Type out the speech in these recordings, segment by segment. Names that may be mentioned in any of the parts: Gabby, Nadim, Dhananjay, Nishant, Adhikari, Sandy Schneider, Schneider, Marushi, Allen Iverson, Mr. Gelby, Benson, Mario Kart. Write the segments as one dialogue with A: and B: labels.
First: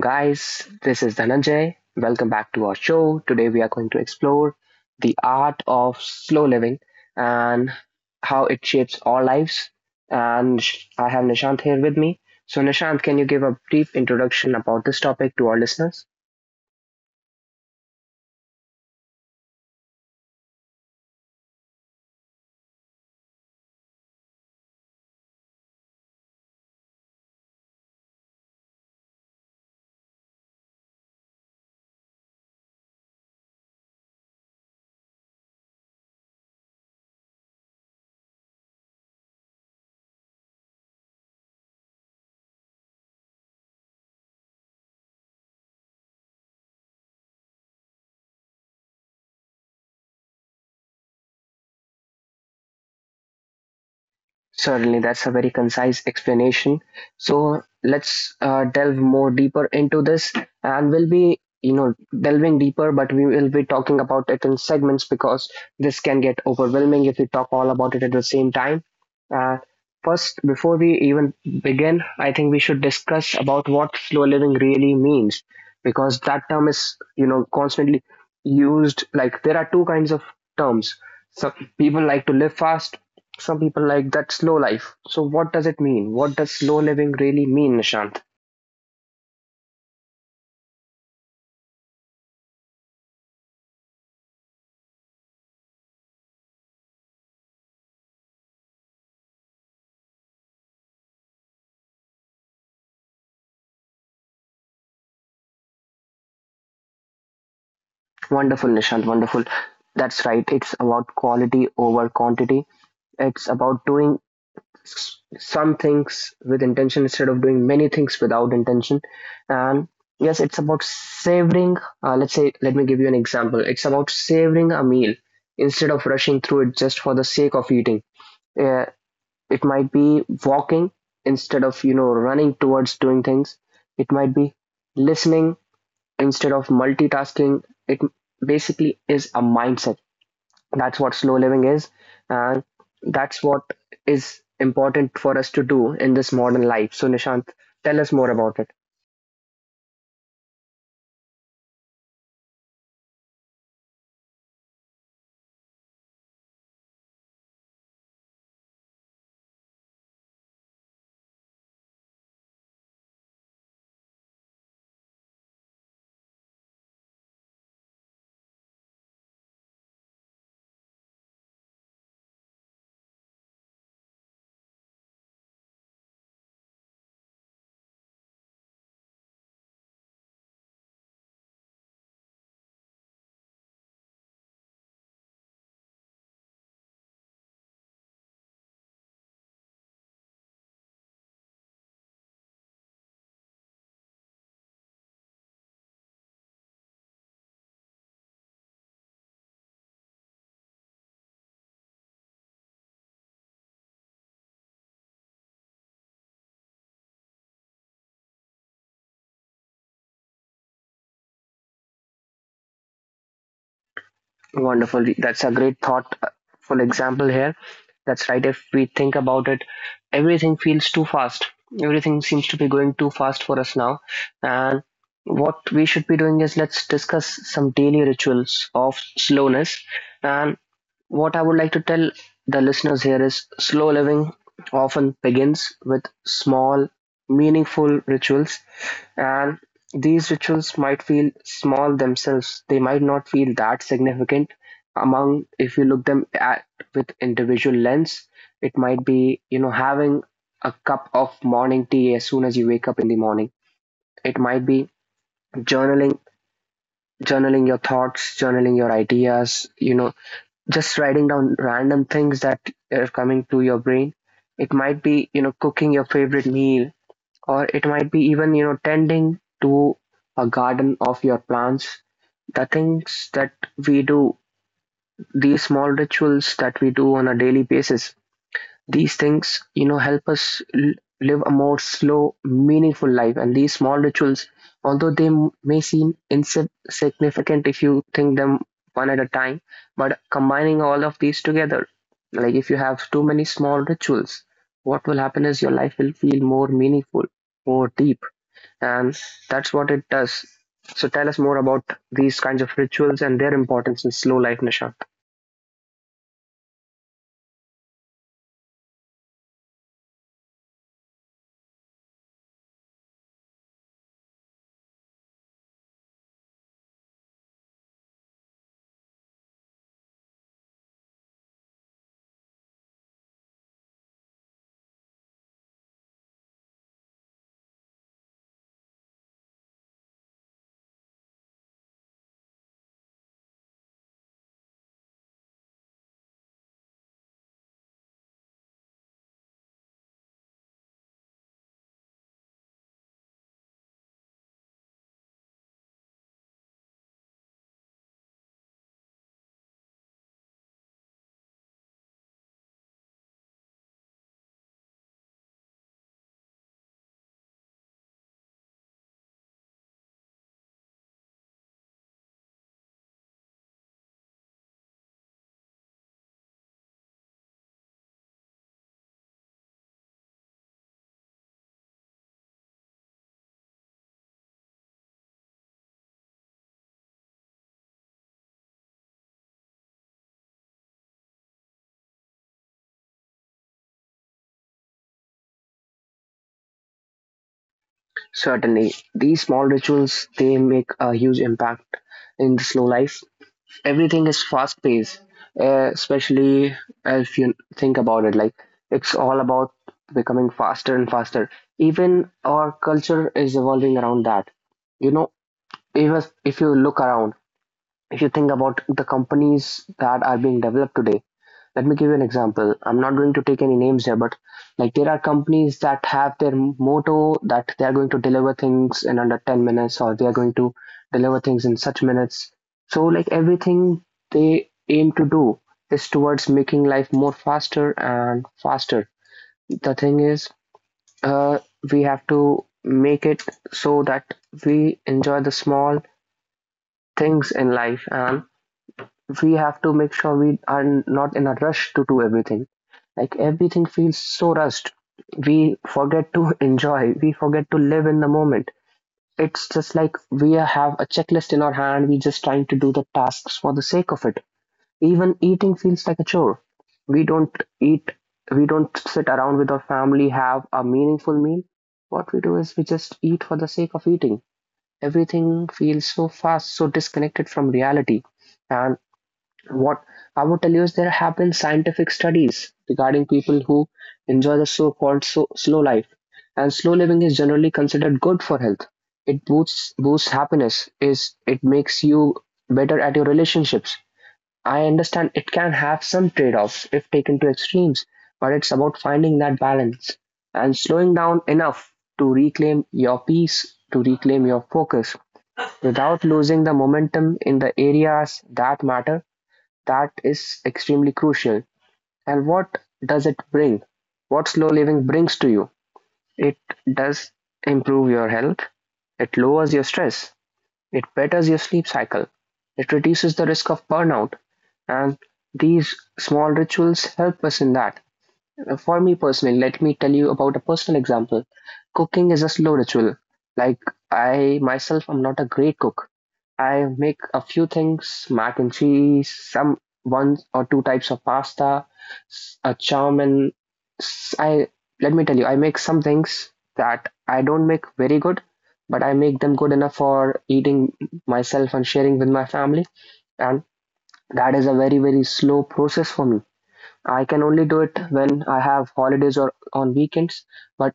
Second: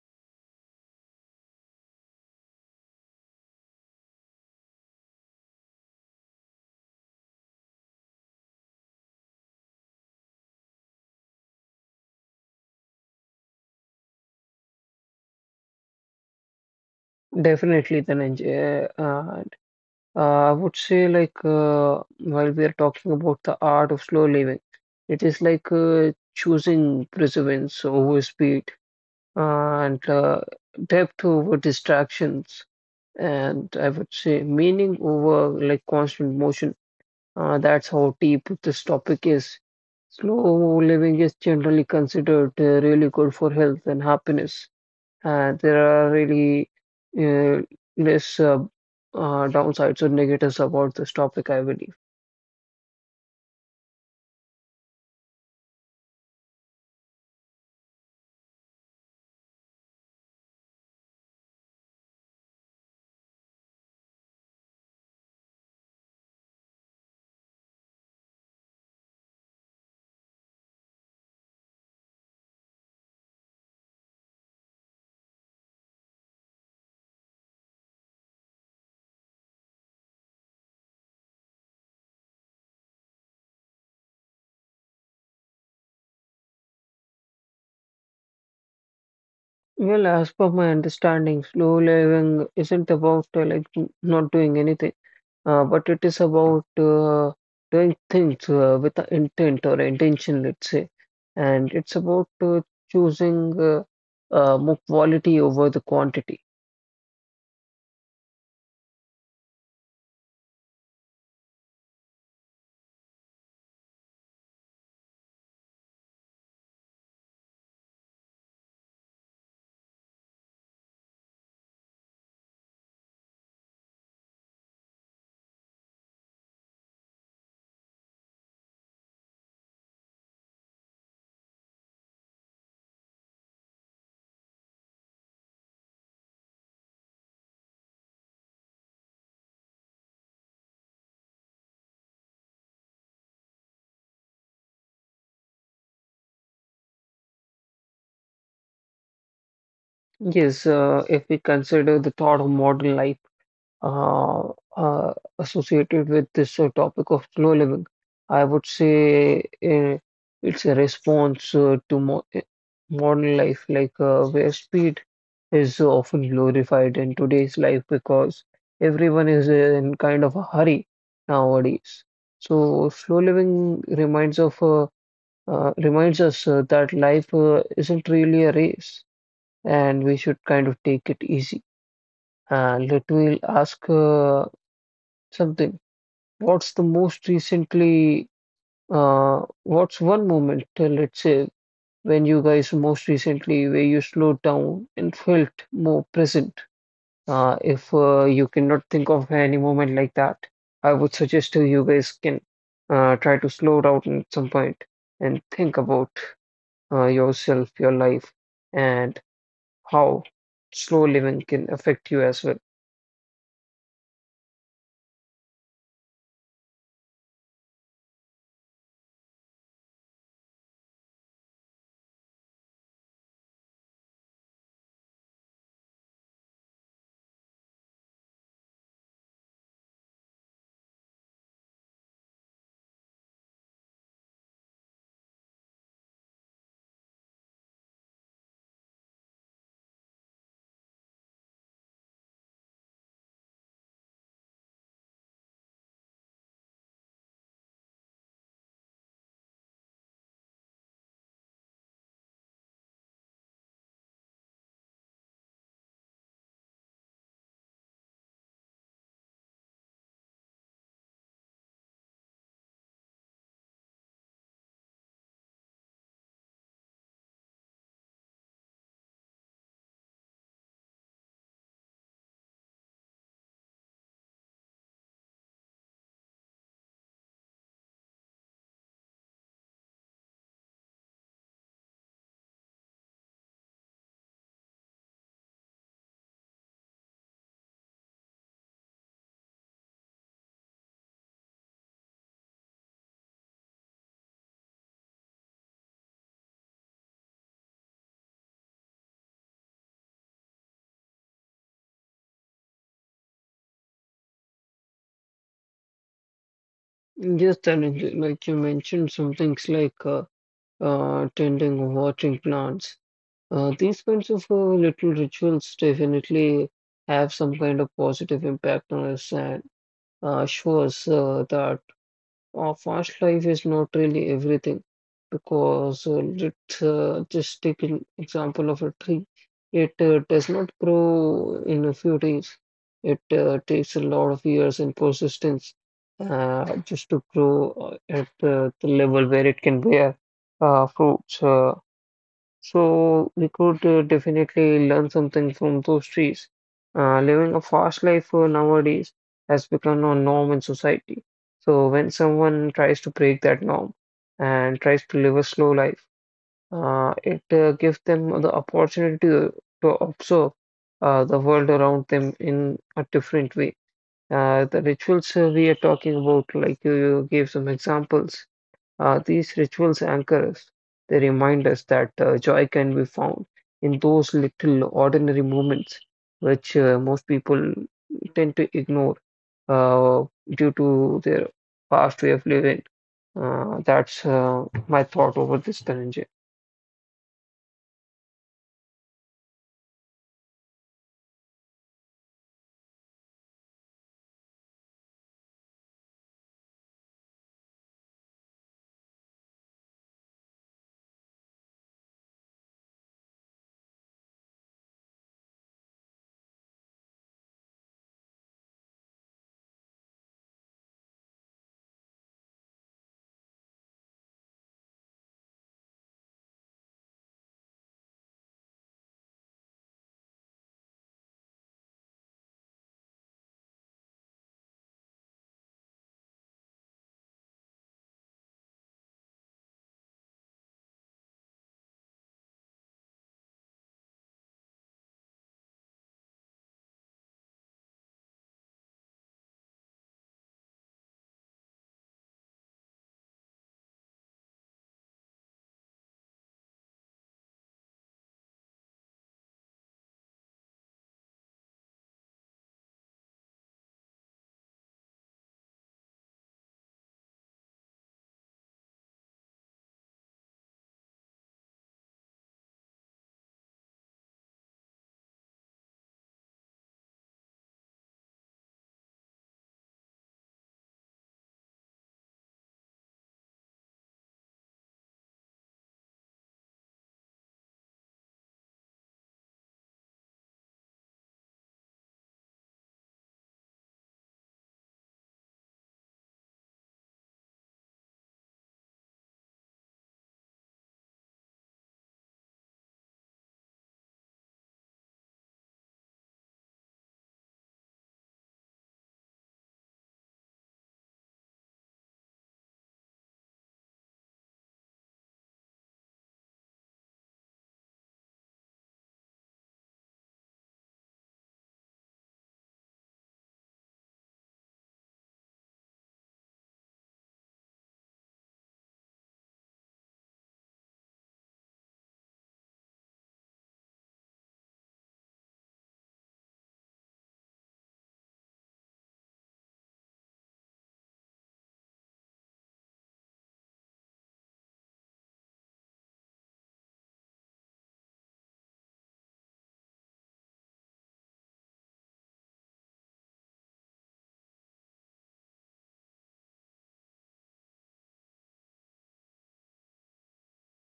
A: guys. This is Dhananjay. Welcome back to our show. Today, we are going to explore the art of slow living and how it shapes our lives. I have Nishant here with me. So, Nishant, can you give a brief introduction about this topic to our listeners?
B: Definitely, Dhananjay. And I would say, like, while we are talking about the art of slow living, it is like choosing preservance over speed and depth over distractions. And I would say meaning over like constant motion. That's how deep this topic is. Slow living is generally considered really good for health and happiness, and there are really uh, less downsides or negatives about this topic, I believe.
A: Certainly, that's a very concise explanation. So let's delve more deeper into this, and we'll be, you know, delving deeper, but we will be talking about it in segments because this can get overwhelming if we talk all about it at the same time. Uh, First, before we even begin, I think we should discuss about what slow living really means, because that term is, you know, constantly used. Like there are two kinds of terms. Some people like to live fast, some people like that slow life. So what does it mean? What does slow living really mean, Nishant?
B: Well, as per my understanding, slow living isn't about like not doing anything, but it is about doing things with a intent or intention, let's say, and it's about choosing more quality over the quantity.
A: Wonderful, Nishant, wonderful. That's right. It's about quality over quantity. It's about doing some things with intention instead of doing many things without intention. And yes, it's about savoring. Let me give you an example. It's about savoring a meal instead of rushing through it just for the sake of eating. Uh, It might be walking instead of, you know, running towards doing things. It might be listening instead of multitasking. It basically is a mindset. That's what slow living is. And that's what is important for us to do in this modern life. So, Nishant, tell us more about it.
B: Yes, if we consider the thought of modern life uh, uh, associated with this topic of slow living. I would say it's a response to modern life, like where speed is often glorified in today's life because everyone is in kind of a hurry nowadays. So slow living reminds us that life isn't really a race, and we should kind of take it easy. Let me ask something. What's the most recently, What's one moment, let's say, when you guys most recently, where you slowed down and felt more present? If you cannot think of any moment like that, I would suggest to you guys can try to slow down at some point and think about yourself, your life, and how slow living can affect you as well.
A: Wonderful. That's a great thoughtful example here. That's right. If we think about it, everything feels too fast. Everything seems to be going too fast for us now. And what we should be doing is let's discuss some daily rituals of slowness. And what I would like to tell the listeners here is slow living often begins with small, meaningful rituals, and these rituals might feel small themselves. They might not feel that significant among if you look them at with individual lens. It might be, you know, having a cup of morning tea as soon as you wake up in the morning. It might be journaling journaling your thoughts, journaling your ideas, you know, just writing down random things that are coming to your brain. It might be, you know, cooking your favorite meal, or it might be even, you know, tending to a garden of your plants. The things that we do, these small rituals that we do on a daily basis, these things, you know, help us live a more slow, meaningful life. And these small rituals, although they may seem insignificant if you think them one at a time, but combining all of these together, like if you have too many small rituals, what will happen is your life will feel more meaningful, more deep, and that's what it does. So tell us more about these kinds of rituals and their importance in slow life, Nisha.
B: Yes, Dhananjay, like you mentioned some things like tending, watering plants. These kinds of little rituals definitely have some kind of positive impact on us, and show us that fast life is not really everything, because let's just take an example of a tree. It does not grow in a few days. It takes a lot of years and persistence just to grow at the level where it can bear fruits. So we could definitely learn something from those trees. Living a fast life nowadays has become a norm in society. So when someone tries to break that norm and tries to live a slow life, it gives them the opportunity to observe the world around them in a different way. The rituals we are talking about, like you gave some examples, these rituals anchor us. They remind us that joy can be found in those little ordinary moments, which most people tend to ignore uh, due to their past way of living. That's my thought over this, Dhananjay.
A: Certainly, these small rituals they make a huge impact in the slow life. Everything is fast paced, especially if you think about it. Like it's all about becoming faster and faster. Even our culture is evolving around that. You know, even if you look around, if you think about the companies that are being developed today, let me give you an example. I'm not going to take any names here, but like there are companies that have their motto that they are going to deliver things in under 10 minutes, or they are going to deliver things in such minutes. So like everything they aim to do is towards making life more faster and faster. The thing is, uh, we have to make it so that we enjoy the small things in life, and we have to make sure we are not in a rush to do everything. Like everything feels so rushed. We forget to enjoy. We forget to live in the moment. It's just like we have a checklist in our hand. We're just trying to do the tasks for the sake of it. Even eating feels like a chore. We don't eat. We don't sit around with our family, have a meaningful meal. What we do is we just eat for the sake of eating. Everything feels so fast, so disconnected from reality. And what I would tell you is there have been scientific studies regarding people who enjoy the so-called slow life, and slow living is generally considered good for health. It boosts happiness. Is it makes you better at your relationships. I understand it can have some trade-offs if taken to extremes, but it's about finding that balance and slowing down enough to reclaim your peace, to reclaim your focus without losing the momentum in the areas that matter. That is extremely crucial. And what does it bring? What slow living brings to you? It does improve your health, it lowers your stress, it betters your sleep cycle, it reduces the risk of burnout, and these small rituals help us in that. For me personally, let me tell you about a personal example. Cooking is a slow ritual. Like I myself, I'm not a great cook. I make a few things, mac and cheese, some one or two types of pasta, s- a and I let me tell you, I make some things that I don't make very good, but I make them good enough for eating myself and sharing with my family. And that is a very, very slow process for me. I can only do it when I have holidays or on weekends, but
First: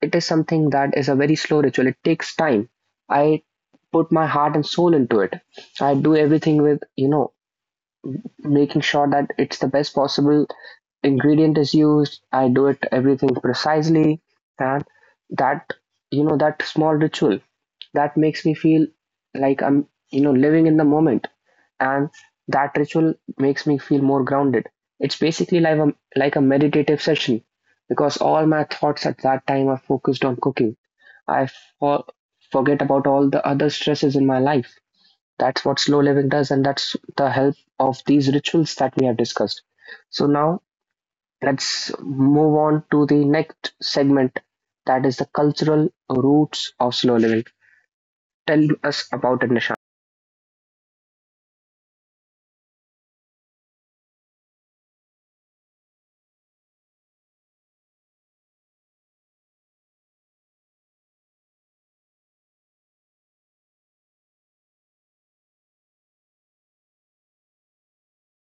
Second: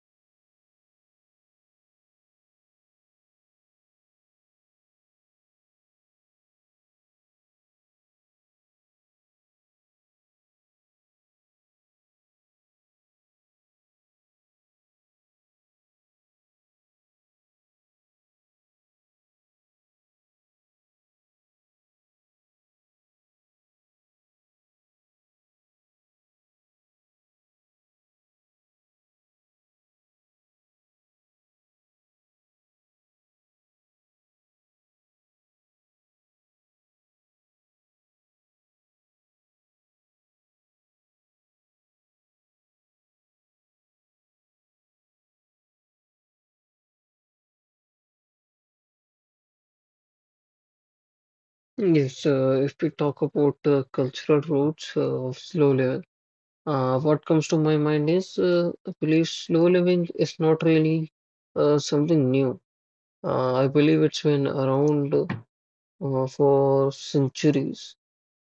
A: it is something that is a very slow ritual. It takes time. I put my heart and soul into it. I do everything with, you know, making sure that it's the best possible ingredient is used. I do it everything precisely, and that, you know, that small ritual, that makes me feel like I'm, you know, living in the moment, and that ritual makes me feel more grounded. It's basically like a meditative session because all my thoughts at that time are focused on cooking. I for, forget about all the other stresses in my life. That's what slow living does, and that's the help of these rituals that we have discussed. So now let's move on to the next segment, that is the cultural roots of slow living. Tell us about it, Nishan.
B: Yes, if we talk about cultural roots of slow living, what comes to my mind is I believe slow living is not really something new. I believe it's been around for centuries,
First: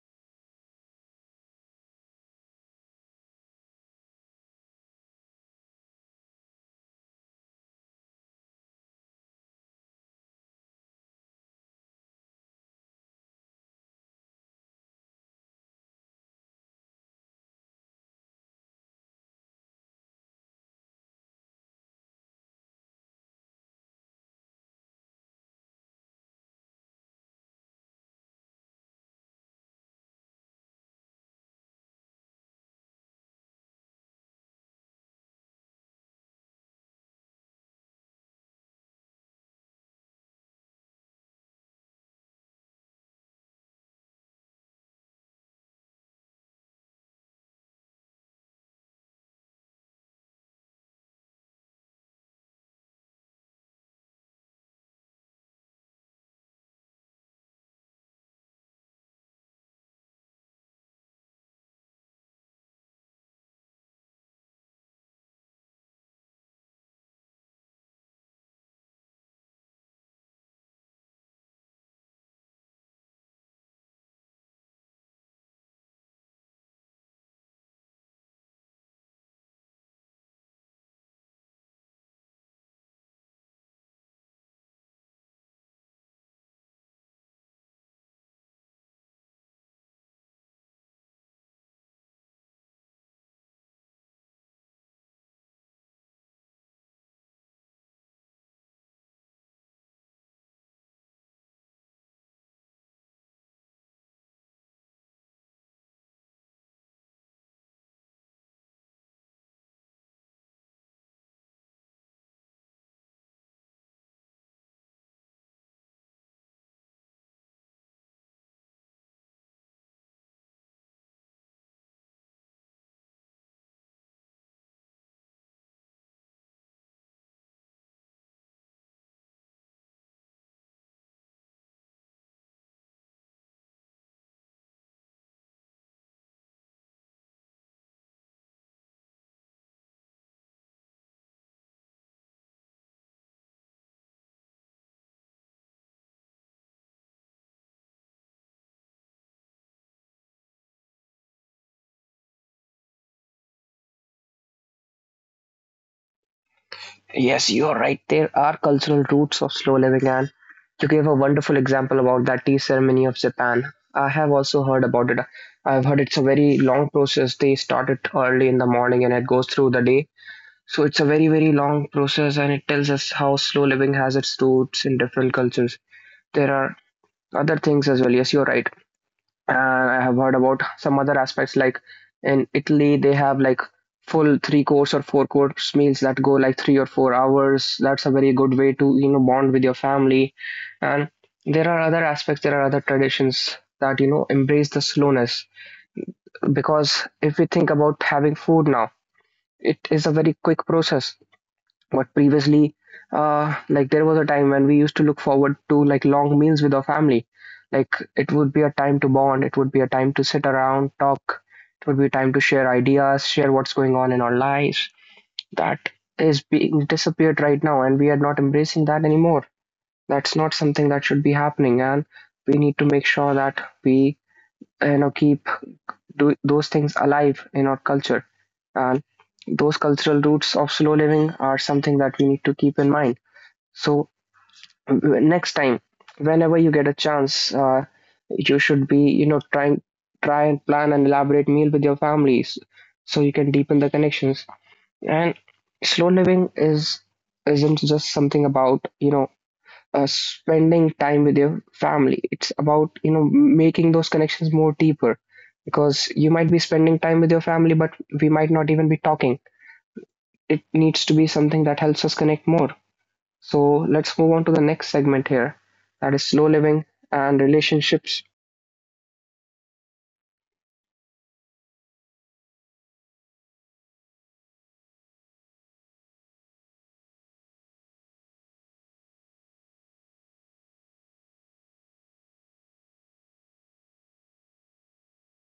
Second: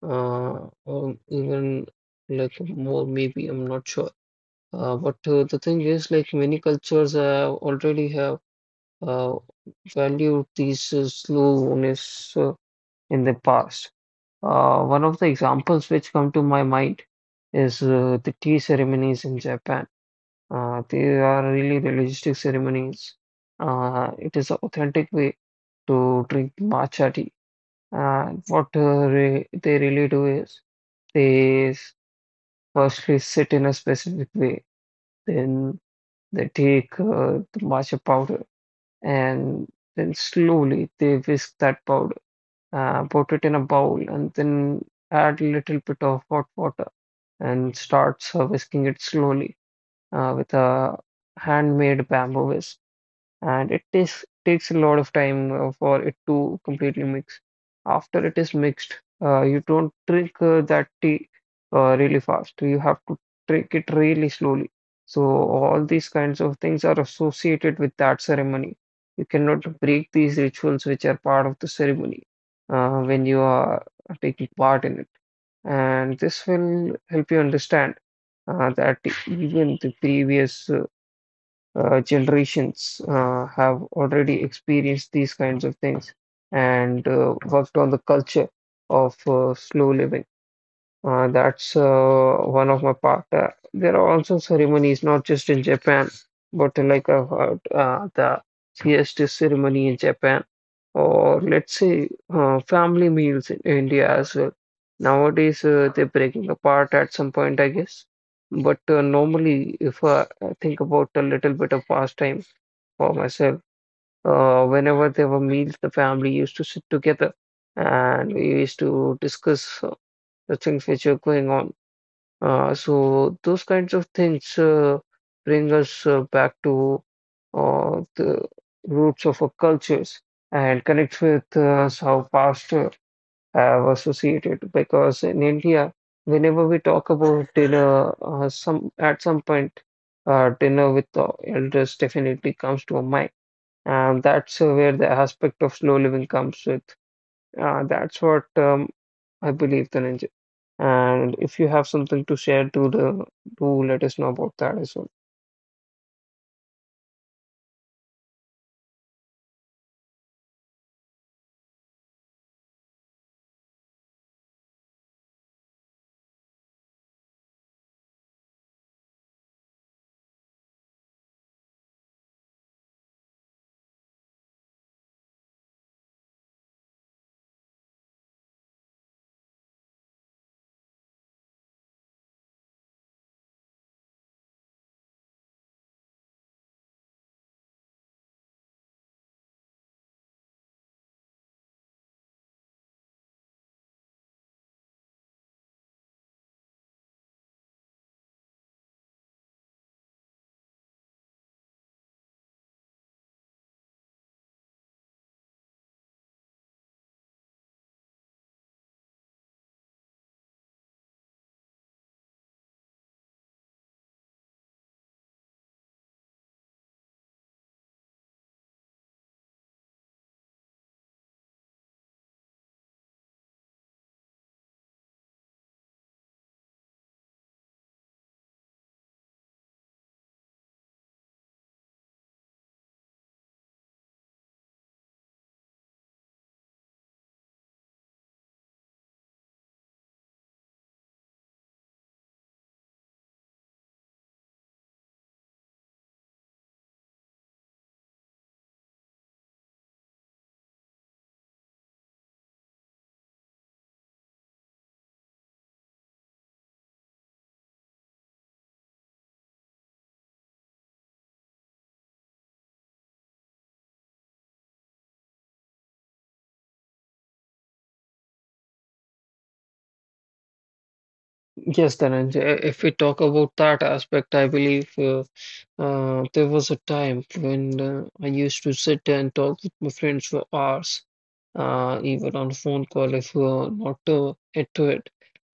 B: or even like more, maybe, I'm not sure. But the thing is, like many cultures have already have uh, valued these slowness in the past. One of the examples which come to my mind is the tea ceremonies in Japan. They are really realistic ceremonies. It is an authentic way to drink matcha tea. And what re they really do is they firstly sit in a specific way, then they take the matcha powder, and then slowly they whisk that powder, put it in a bowl, and then add a little bit of hot water and start whisking it slowly with a handmade bamboo whisk. And it takes a lot of time for it to completely mix. After it is mixed, you don't drink that tea really fast. You have to drink it really slowly. So all these kinds of things are associated with that ceremony. You cannot break these rituals which are part of the ceremony when you are taking part in it. And this will help you understand that even the previous generations have already experienced these kinds of things, and worked on the culture of slow living. That's one of my part. There are also ceremonies, not just in Japan, but like I've heard the CST ceremony in Japan, or let's say family meals in India as well. Nowadays, they're breaking apart at some point, I guess. But normally, if I think about a little bit of past time for myself, whenever there were meals, the family used to sit together and we used to discuss the things which are going on. So those kinds of things bring us back to the roots of our cultures, and connect with how past have associated. Because in India, whenever we talk about dinner, some at some point, dinner with the elders definitely comes to our mind. And that's where the aspect of slow living comes with. That's what, I believe, Dhananjay. And if you have something to share, to the do let us know about that as well.
A: Yes, you are right. There are cultural roots of slow living, and you gave a wonderful example about that tea ceremony of Japan. I have also heard about it. I've heard it's a very long process. They start it early in the morning and it goes through the day. So it's a very, very long process and it tells us how slow living has its roots in different cultures. There are other things as well. Yes, you're right. I have heard about some other aspects like in Italy, they have like full three course or four course meals that go like 3 or 4 hours. That's a very good way to, you know, bond with your family. And there are other aspects, there are other traditions that, you know, embrace the slowness. Because if we think about having food now, it is a very quick process, but previously, like there was a time when we used to look forward to like long meals with our family. Like it would be a time to bond, it would be a time to sit around, talk, it would be a time to share ideas, share what's going on in our lives. That is being disappeared right now, and we are not embracing that anymore. That's not something that should be happening, and we need to make sure that we, you know, keep those things alive in our culture. And those cultural roots of slow living are something that we need to keep in mind. So w- next time, whenever you get a chance, you should be, you know, try and plan an elaborate meal with your families so you can deepen the connections. And slow living is isn't just something about, you know, spending time with your family. It's about, you know, making those connections more deeper because you might be spending time with your family, but we might not even be talking. It needs to be something that helps us connect more. So let's move on to the next segment here, that is slow living and relationships.
B: Yes, Dhananjay, if we talk about that aspect, I believe there was a time when I used to sit and talk with my friends for hours, even on phone call if we are not into it.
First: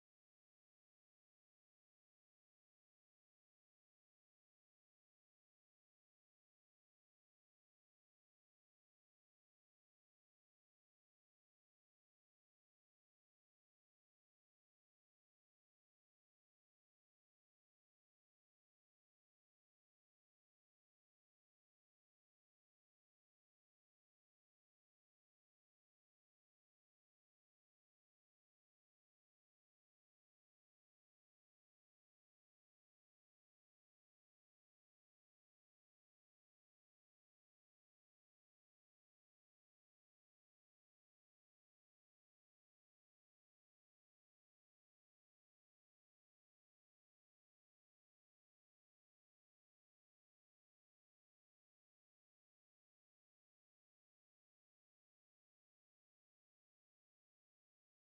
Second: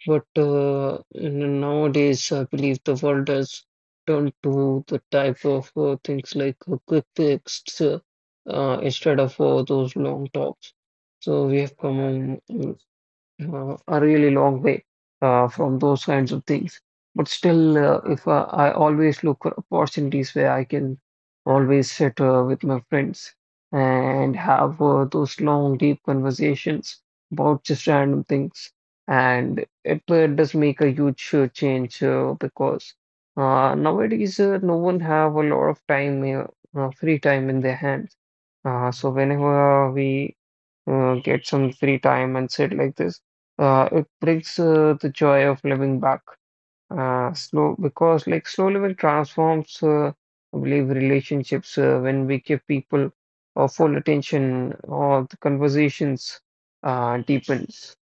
B: But nowadays, I believe the world has turned to the type of things like quick texts instead of those long talks. So we have come on a really long way from those kinds of things. But still, if I always look for opportunities where I can always sit with my friends and have those long, deep conversations about just random things, and it does make a huge change, because nowadays, no one have a lot of time, free time in their hands. So whenever we get some free time and sit like this, it brings the joy of living back slow, because like slow living transforms, I believe, relationships when we give people full attention or the conversations deepens.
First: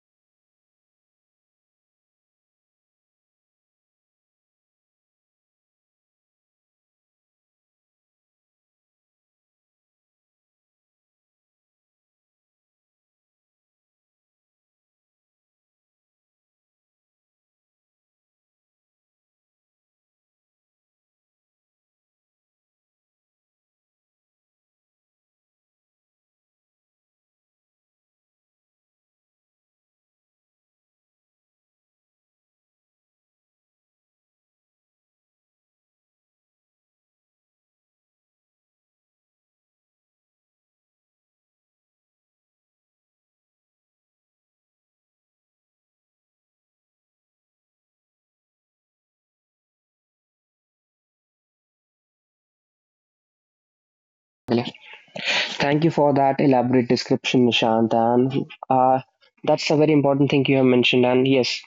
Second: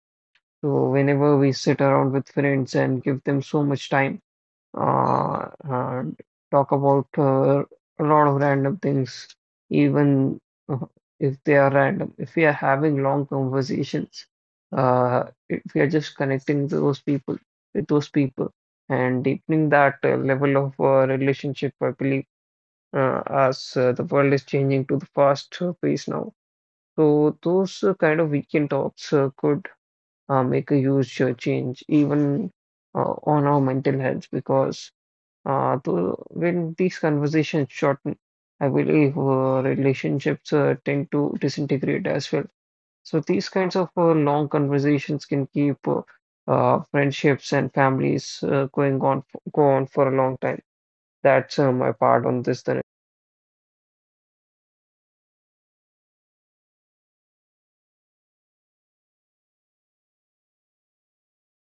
B: So whenever we sit around with friends and give them so much time, uh, uh, talk about a lot of random things, even uh, if they are random. If we are having long conversations, uh, if we are just connecting to those people with those people and deepening that level of relationship, I believe, as the world is changing to the fast pace now. So those kind of weekend talks could make a huge change, even on our mental health, because though when these conversations shorten, I believe relationships tend to disintegrate as well. So these kinds of long conversations can keep friendships and families going on go on for a long time. That's my part on this, Then.
A: Thank you for that elaborate description, Nishant. And that's a very important thing you have mentioned. And yes,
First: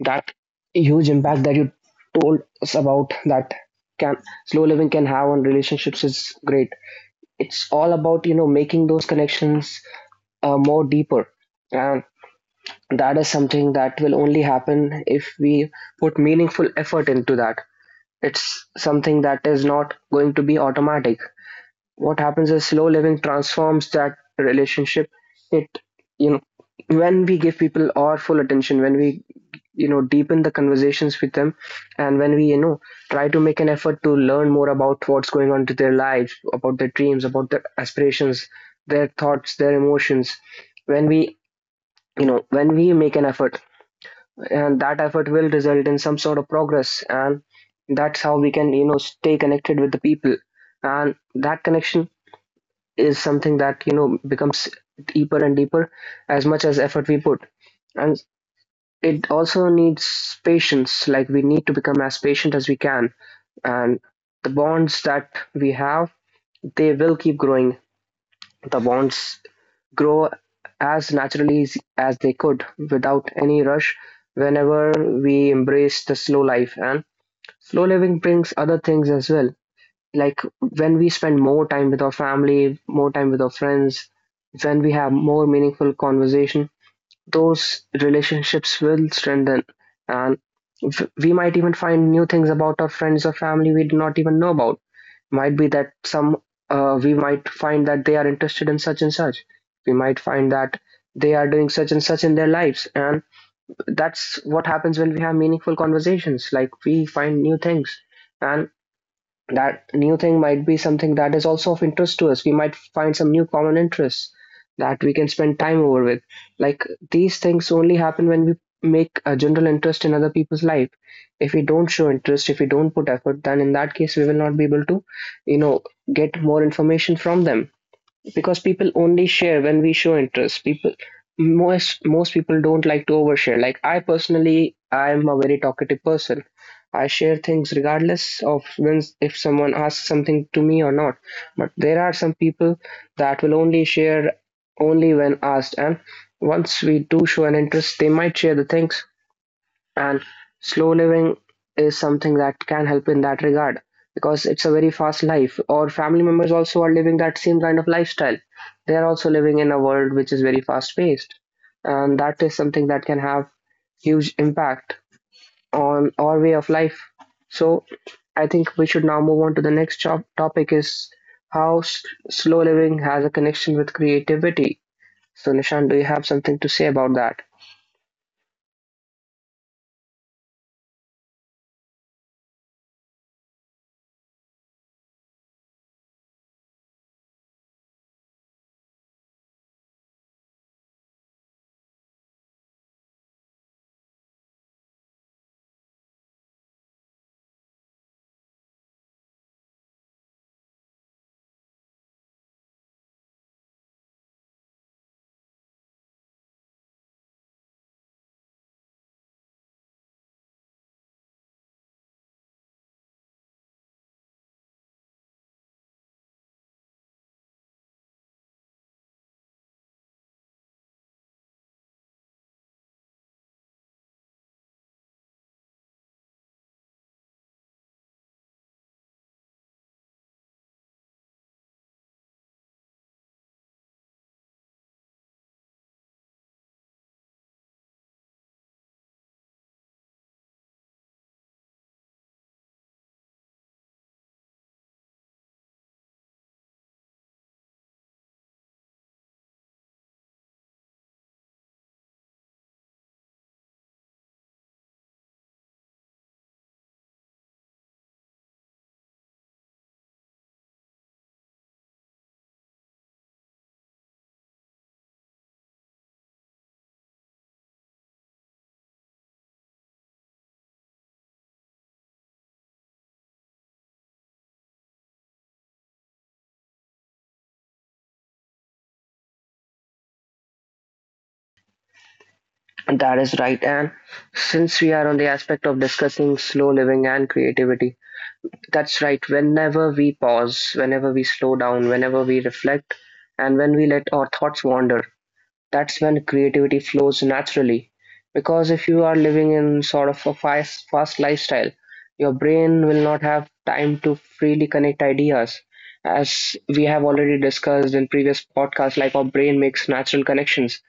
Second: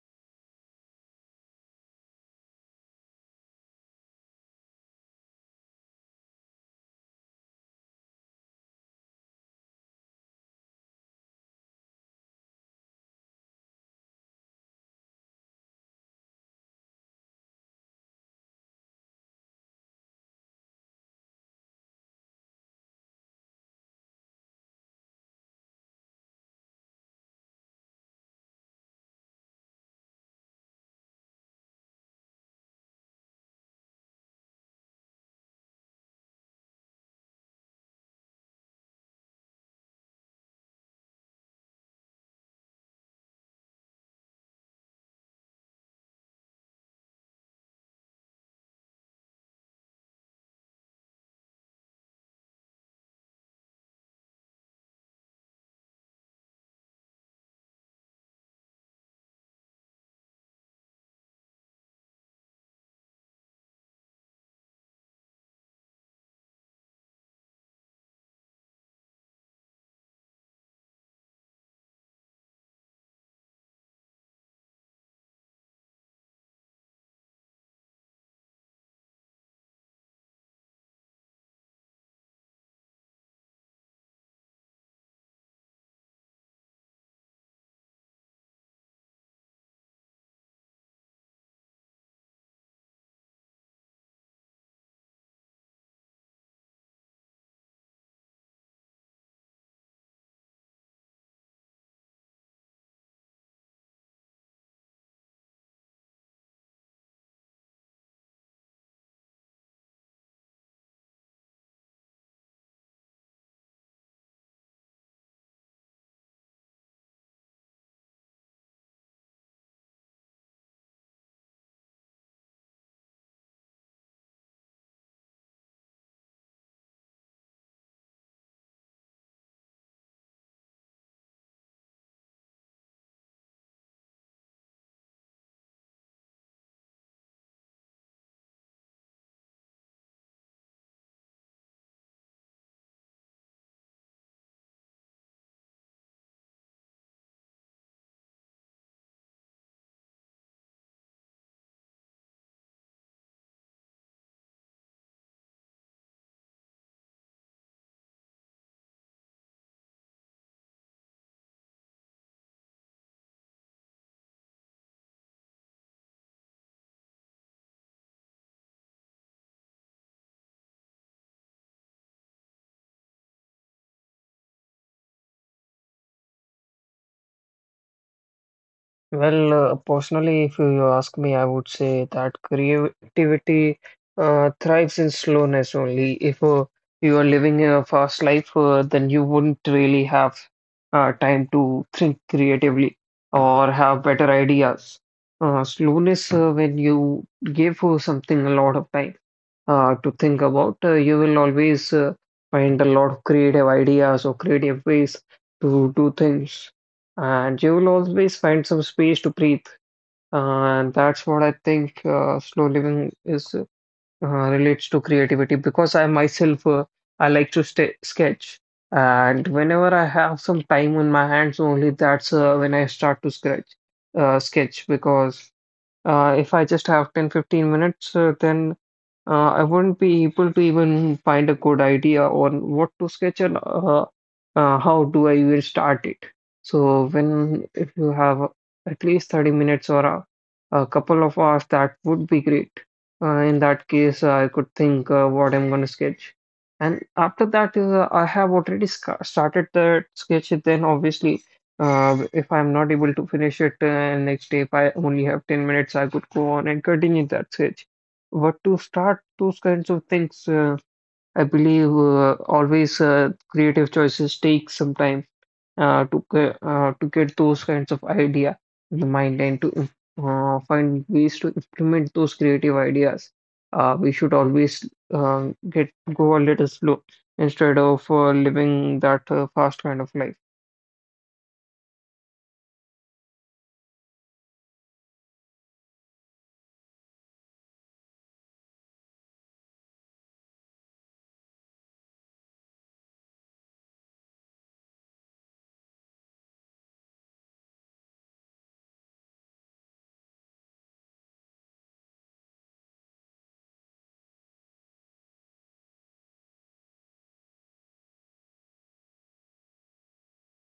A: that huge impact that you told us about that can slow living can have on relationships is great. It's all about, you know, making those connections more deeper, and that is something that will only happen if we put meaningful effort into that. It's something that is not going to be automatic. What happens is slow living transforms that relationship. It, you know, when we give people our full attention, when we, deepen the conversations with them, and when we, try to make an effort to learn more about what's going on to their lives, about their dreams, about their aspirations, their thoughts, their emotions, when we, when we make an effort and that effort will result in some sort of progress and that's how we can stay connected with the people and that connection is something that becomes deeper and deeper as much as effort we put and it also needs patience, like we need to become as patient as we can and the bonds that we have, they will keep growing. The bonds grow as naturally as they could, without any rush, whenever we embrace the slow life. And slow living brings other things as well. Like when we spend more time with our family, more time with our friends, when we have more meaningful conversation, those relationships will strengthen. And we might even find new things about our friends or family we did not even know about. Might be that some we might find that they are interested in such and such, we might find that they are doing such and such in their lives, and that's what happens when we have meaningful conversations, like we find new things and that new thing might be something that is also of interest to us. We might find some new common interests that we can spend time over with. Like these things only happen when we make a general interest in other people's life. If we don't show interest, if we don't put effort, then in that case we will not be able to, you know, get more information from them because people only share when we show interest. People most people don't like to overshare. Like I personally, I'm a very talkative person. I share things regardless of when if someone asks something to me or not, but there are some people that will only share only when asked, and once we do show an interest they might share the things. And slow living is something that can help in that regard because it's a very fast life or family members also are living that same kind of lifestyle. They are also living in a world which is very fast paced and that is something that can have huge impact on our way of life. So I think we should now move on to the next topic is how slow living has a connection with creativity. So Nishan, do you have something to say about that?
B: Well, personally, if you ask me, I would say that creativity thrives in slowness only. If you are living a fast life, then you wouldn't really have time to think creatively or have better ideas. Slowness, when you give something a lot of time to think about. You will always find a lot of creative ideas or creative ways to do things, and you will always find some space to breathe. And that's what I think slow living is relates to creativity, because I myself, I like to stay, sketch, and whenever I have some time on my hands, only that's when I start to sketch. Sketch because if I just have 10, 15 minutes, then I wouldn't be able to even find a good idea on what to sketch, and how do I even start it. So, when if you have at least 30 minutes or a couple of hours, that would be great. In that case, I could think what I'm going to sketch. And after that, is, I have already sc started the sketch, then obviously. If I'm not able to finish it next day, if I only have 10 minutes, I could go on and continue that search. But to start those kinds of things, I believe always creative choices take some time to get those kinds of idea in the mind, and find ways to implement those creative ideas. We should always get go a little slow instead of living that fast kind of life.
A: That is right. And since we are on the aspect of discussing slow living and creativity, that's right. Whenever we pause, whenever we slow down, whenever we reflect, and when we let our thoughts wander, that's when creativity flows naturally. Because if you are living in sort of a fast, fast lifestyle, your brain will not have time to freely connect ideas. As we have already discussed in previous podcasts, like our brain makes natural connections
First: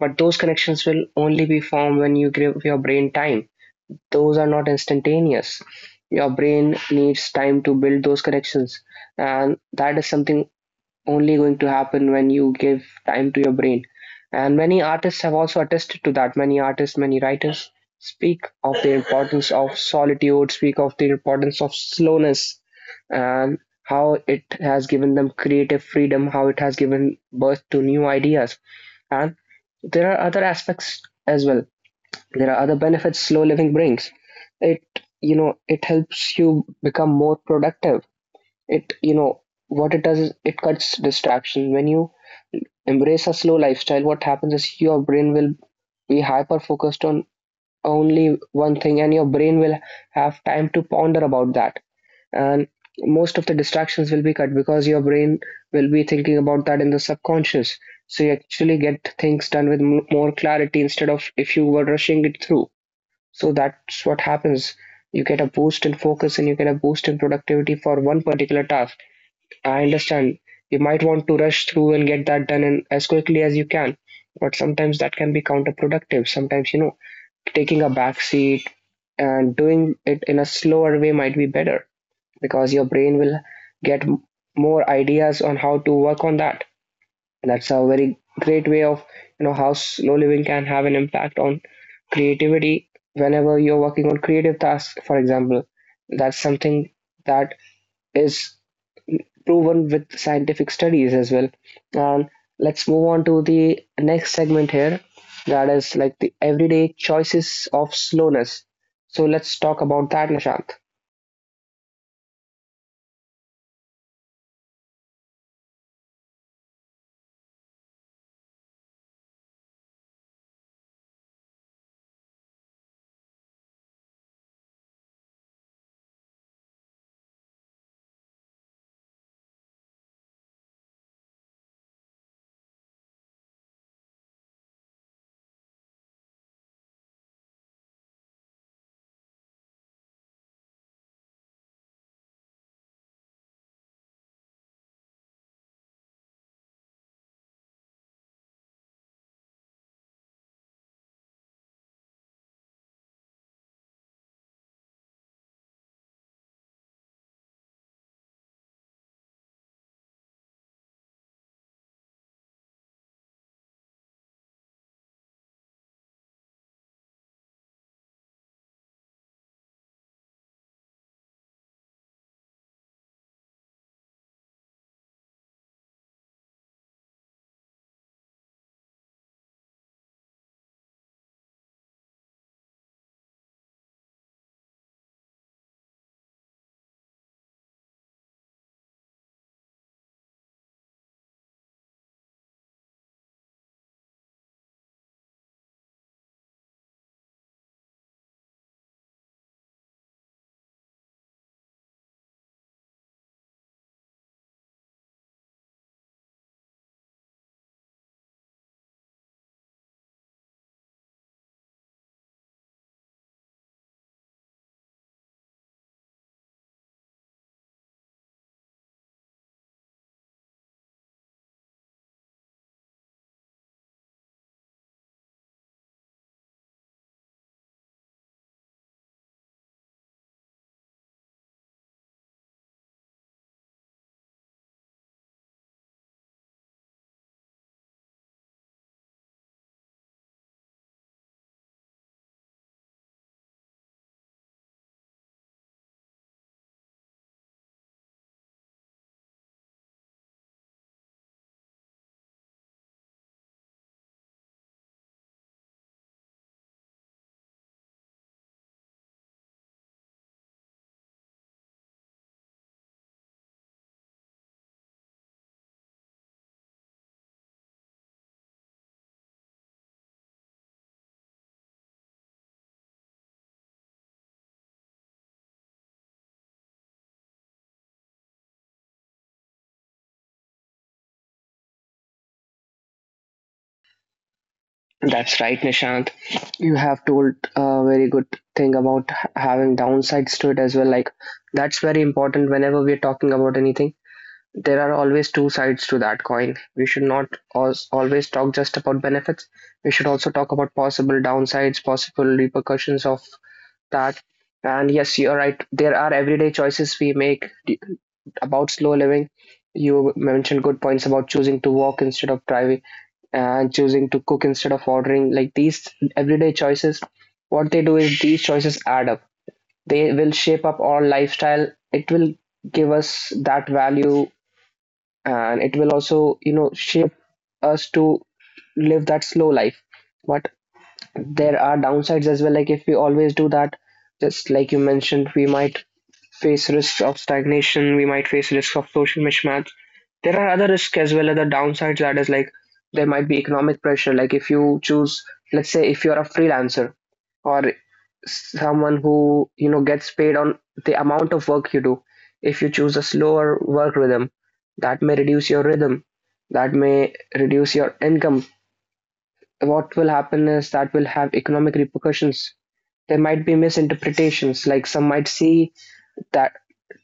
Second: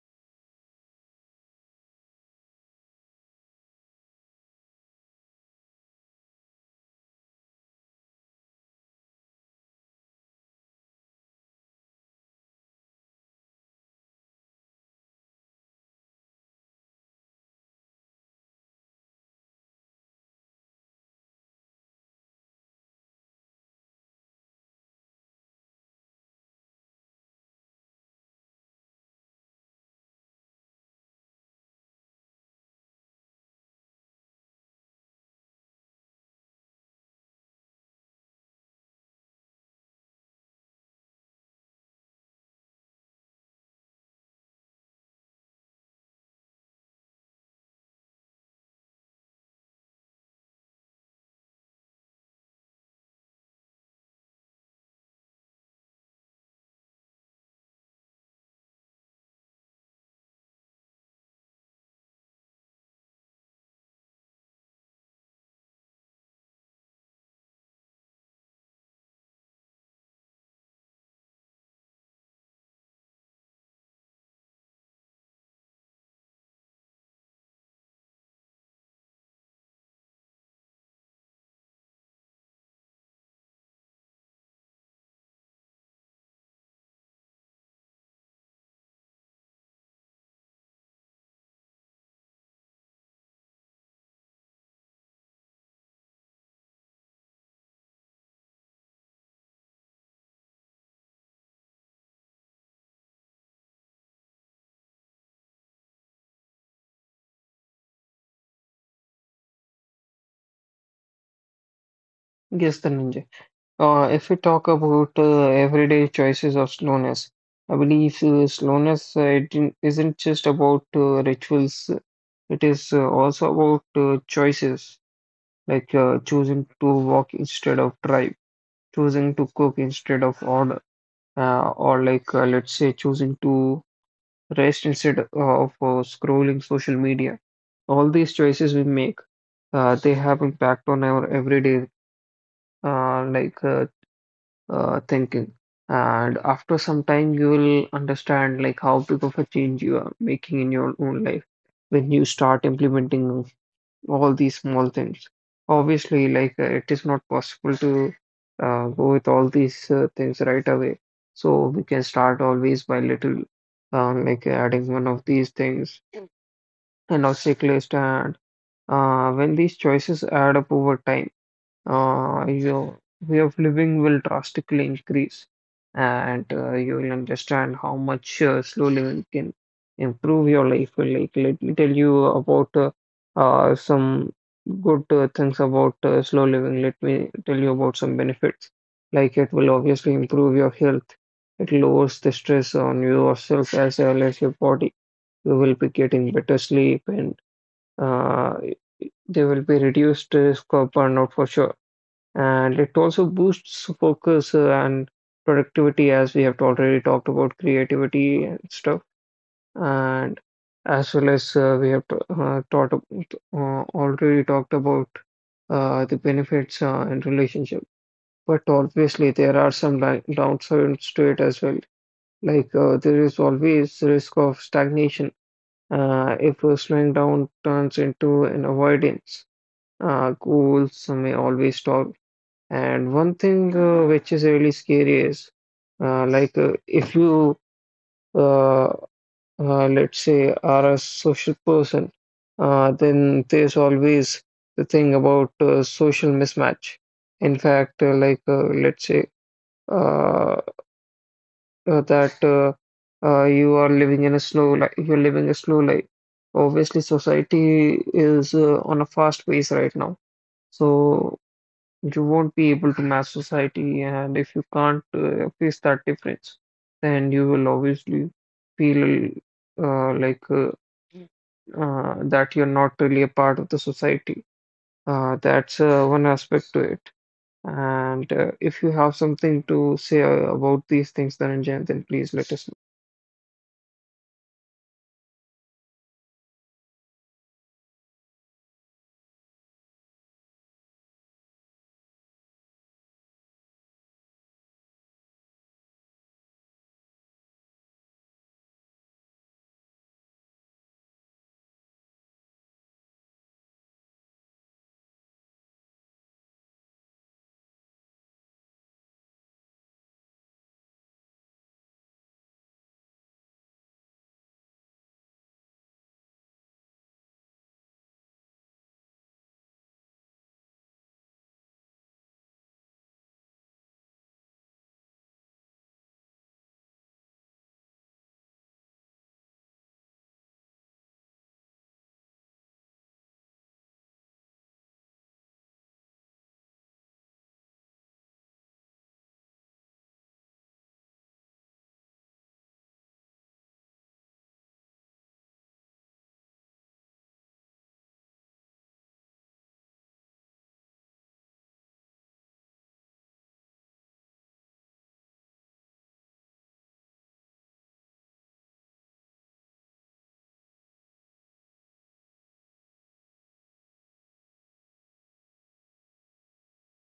A: but those connections will only be formed when you give your brain time. Those are not instantaneous. Your brain needs time to build those connections. And that is something only going to happen when you give time to your brain. And many artists have also attested to that. Many artists, many writers speak of the importance of solitude, speak of the importance of slowness, and how it has given them creative freedom, how it has given birth to new ideas. And there are other aspects as well. There are other benefits slow living brings. It, it helps you become more productive. It, what it does is it cuts distraction. When you embrace a slow lifestyle, what happens is your brain will be hyper focused on only one thing and your brain will have time to ponder about that, and most of the distractions will be cut because your brain will be thinking about that in the subconscious. So you actually get things done with more clarity instead of if you were rushing it through. So that's what happens. You get a boost in focus and you get a boost in productivity for one particular task. I understand you might want to rush through and get that done in as quickly as you can, but sometimes that can be counterproductive. Sometimes, taking a back seat and doing it in a slower way might be better because your brain will get more ideas on how to work on that. That's a very great way of, how slow living can have an impact on creativity whenever you're working on creative tasks, for example. That's something that is proven with scientific studies as well. And let's move on to the next segment here, that is like the everyday choices of slowness. So let's talk about that, Nishant.
B: Yes, the ninja. If we talk about everyday choices of slowness, I believe isn't just about rituals. It is also about choices, like choosing to walk instead of drive, choosing to cook instead of order, or like let's say choosing to rest instead of scrolling social media. All these choices we make, they have impact on our everyday uh, like uh, thinking. And after some time, you will understand like how big of a change you are making in your own life when you start implementing all these small things. Obviously, it is not possible to go with all these things right away. So we can start always by little, like adding one of these things and a checklist. And when these choices add up over time, your way of living will drastically increase, and you will understand how much slow living can improve your life. Like, let me tell you about some good things about slow living. Let me tell you about some benefits. Like, it will obviously improve your health. It lowers the stress on yourself as well as your body. You will be getting better sleep, and uh, there will be reduced risk of burnout for sure. And it also boosts focus and productivity, as we have already talked about creativity and stuff, and as well as we have t- taught ab- already talked about the benefits in relationship. But obviously there are some downsides to it as well. There is always risk of stagnation if slowing down turns into an avoidance. Goals may always stop. And one thing which is really scary is if you uh, let's say are a social person, then there's always the thing about social mismatch. In fact, let's say uh, that you're living a slow life. Obviously, society is on a fast pace right now. So you won't be able to match society, and if you can't face that difference, then you will obviously feel uh, like uh, that you're not really a part of the society. That's one aspect to it. And if you have something to say about these things, Dhananjay, then please let us know.
A: That's right, Nishant. You have told a very good thing about having downsides to it as well. Like, that's very important whenever we're talking about anything. There are always two sides to that coin. We should not always talk just about benefits. We should also talk about possible downsides, possible repercussions of that. And yes, you're right. There are everyday choices we make about slow living. You mentioned good points about choosing to walk instead of driving and choosing to cook instead of ordering. Like these everyday choices, what they do is these choices add up. They will shape up our lifestyle, it will give us that value, and it will also, shape us to live that slow life. But there are downsides as well. Like if we always do that, just like you mentioned, we might face risks of stagnation, we might face risk of social mismatch. There are other risks as well, other downsides, that is like there might be economic pressure. Like if you choose, let's say if you're a freelancer or someone who, gets paid on the amount of work you do, if you choose a slower work rhythm, that may reduce your rhythm, that may reduce your income. What will happen is that will have economic repercussions. There might be misinterpretations, like some might see that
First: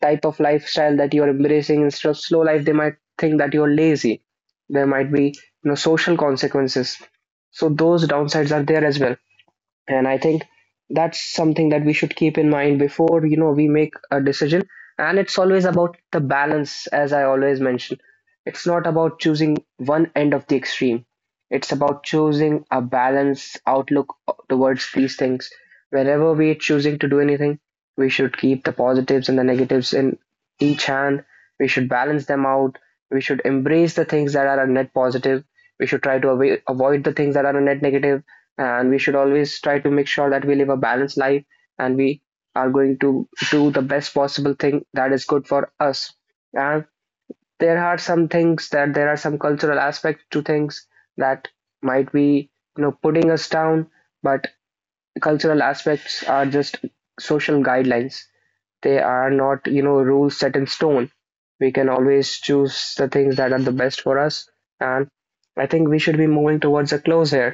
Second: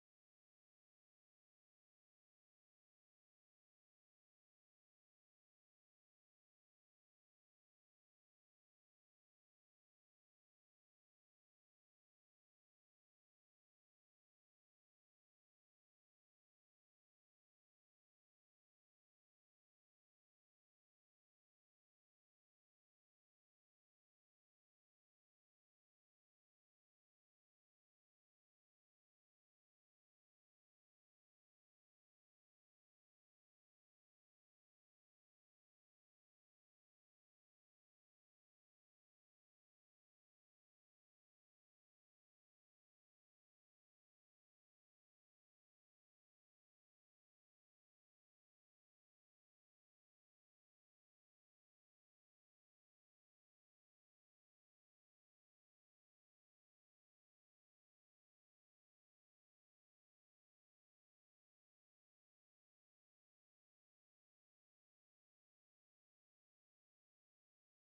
A: type of lifestyle that you're embracing instead of slow life, they might think that you're lazy. There might be, social consequences. So those downsides are there as well, and I think that's something that we should keep in mind before, we make a decision. And it's always about the balance, as I always mention. It's not about choosing one end of the extreme, it's about choosing a balanced outlook towards these things. Whenever we're choosing to do anything, we should keep the positives and the negatives in each hand. We should balance them out. We should embrace the things that are a net positive. We should try to avoid the things that are a net negative, and we should always try to make sure that we live a balanced life and we are going to do the best possible thing that is good for us. And there are some things that there are some cultural aspects to things that might be, putting us down. But cultural aspects are just social guidelines, they are not, rules set in stone. We can always choose the things that are the best for us. And I think we should be moving towards a close here.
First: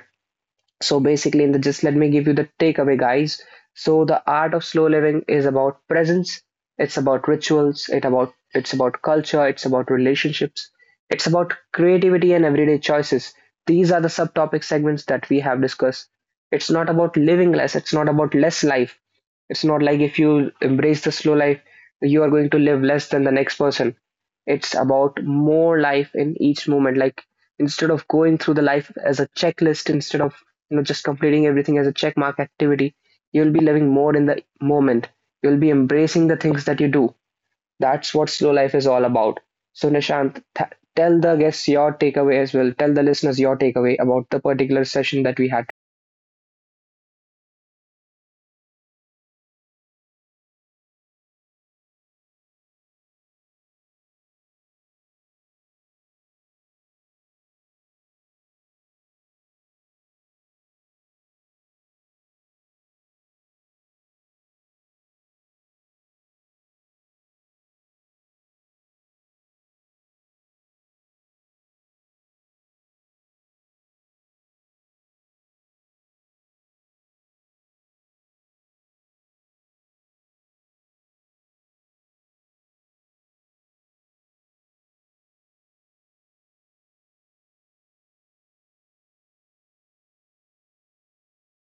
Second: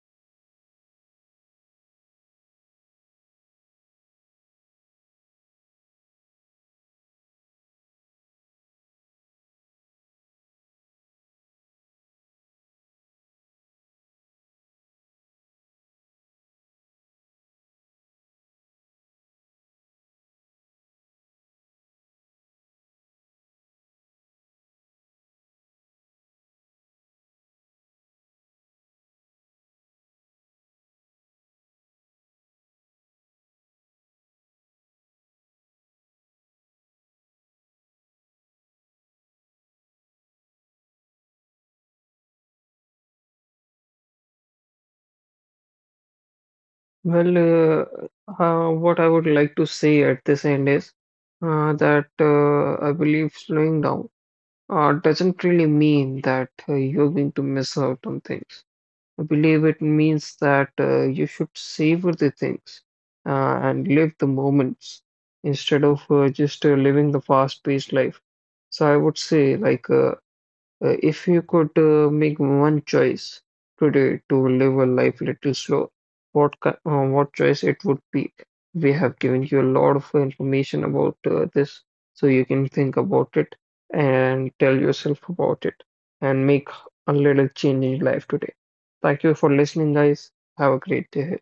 A: So basically, in the just let me give you the takeaway, guys. So the art of slow living is about presence. It's about rituals. It about it's about culture. It's about relationships. It's about creativity and everyday choices. These are the subtopic segments that we have discussed. It's not about living less. It's not about less life. It's not like if you embrace the slow life, you are going to live less than the next person. It's about more life in each moment. Like instead of going through the life as a checklist, instead of, just completing everything as a check mark activity, you'll be living more in the moment, you'll be embracing the things that you do. That's what slow life is all about. So Nishant, tell the guests your takeaway as well. Tell the listeners your takeaway about the particular session that we had.
B: Well, what I would like to say at this end is that I believe slowing down doesn't really mean that you're going to miss out on things. I believe it means that you should savor the things and live the moments instead of just living the fast-paced life. So I would say, if you could make one choice today to live a life little slow, what what choice it would be? We have given you a lot of information about this, so you can think about it and tell yourself about it and make a little change in life today. Thank you for listening, guys. Have a great day.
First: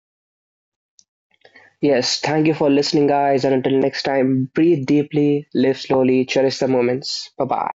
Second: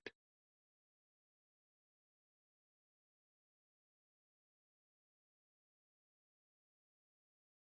A: Yes, thank you for listening, guys, and until next time, breathe deeply, live slowly, cherish the moments. Bye bye.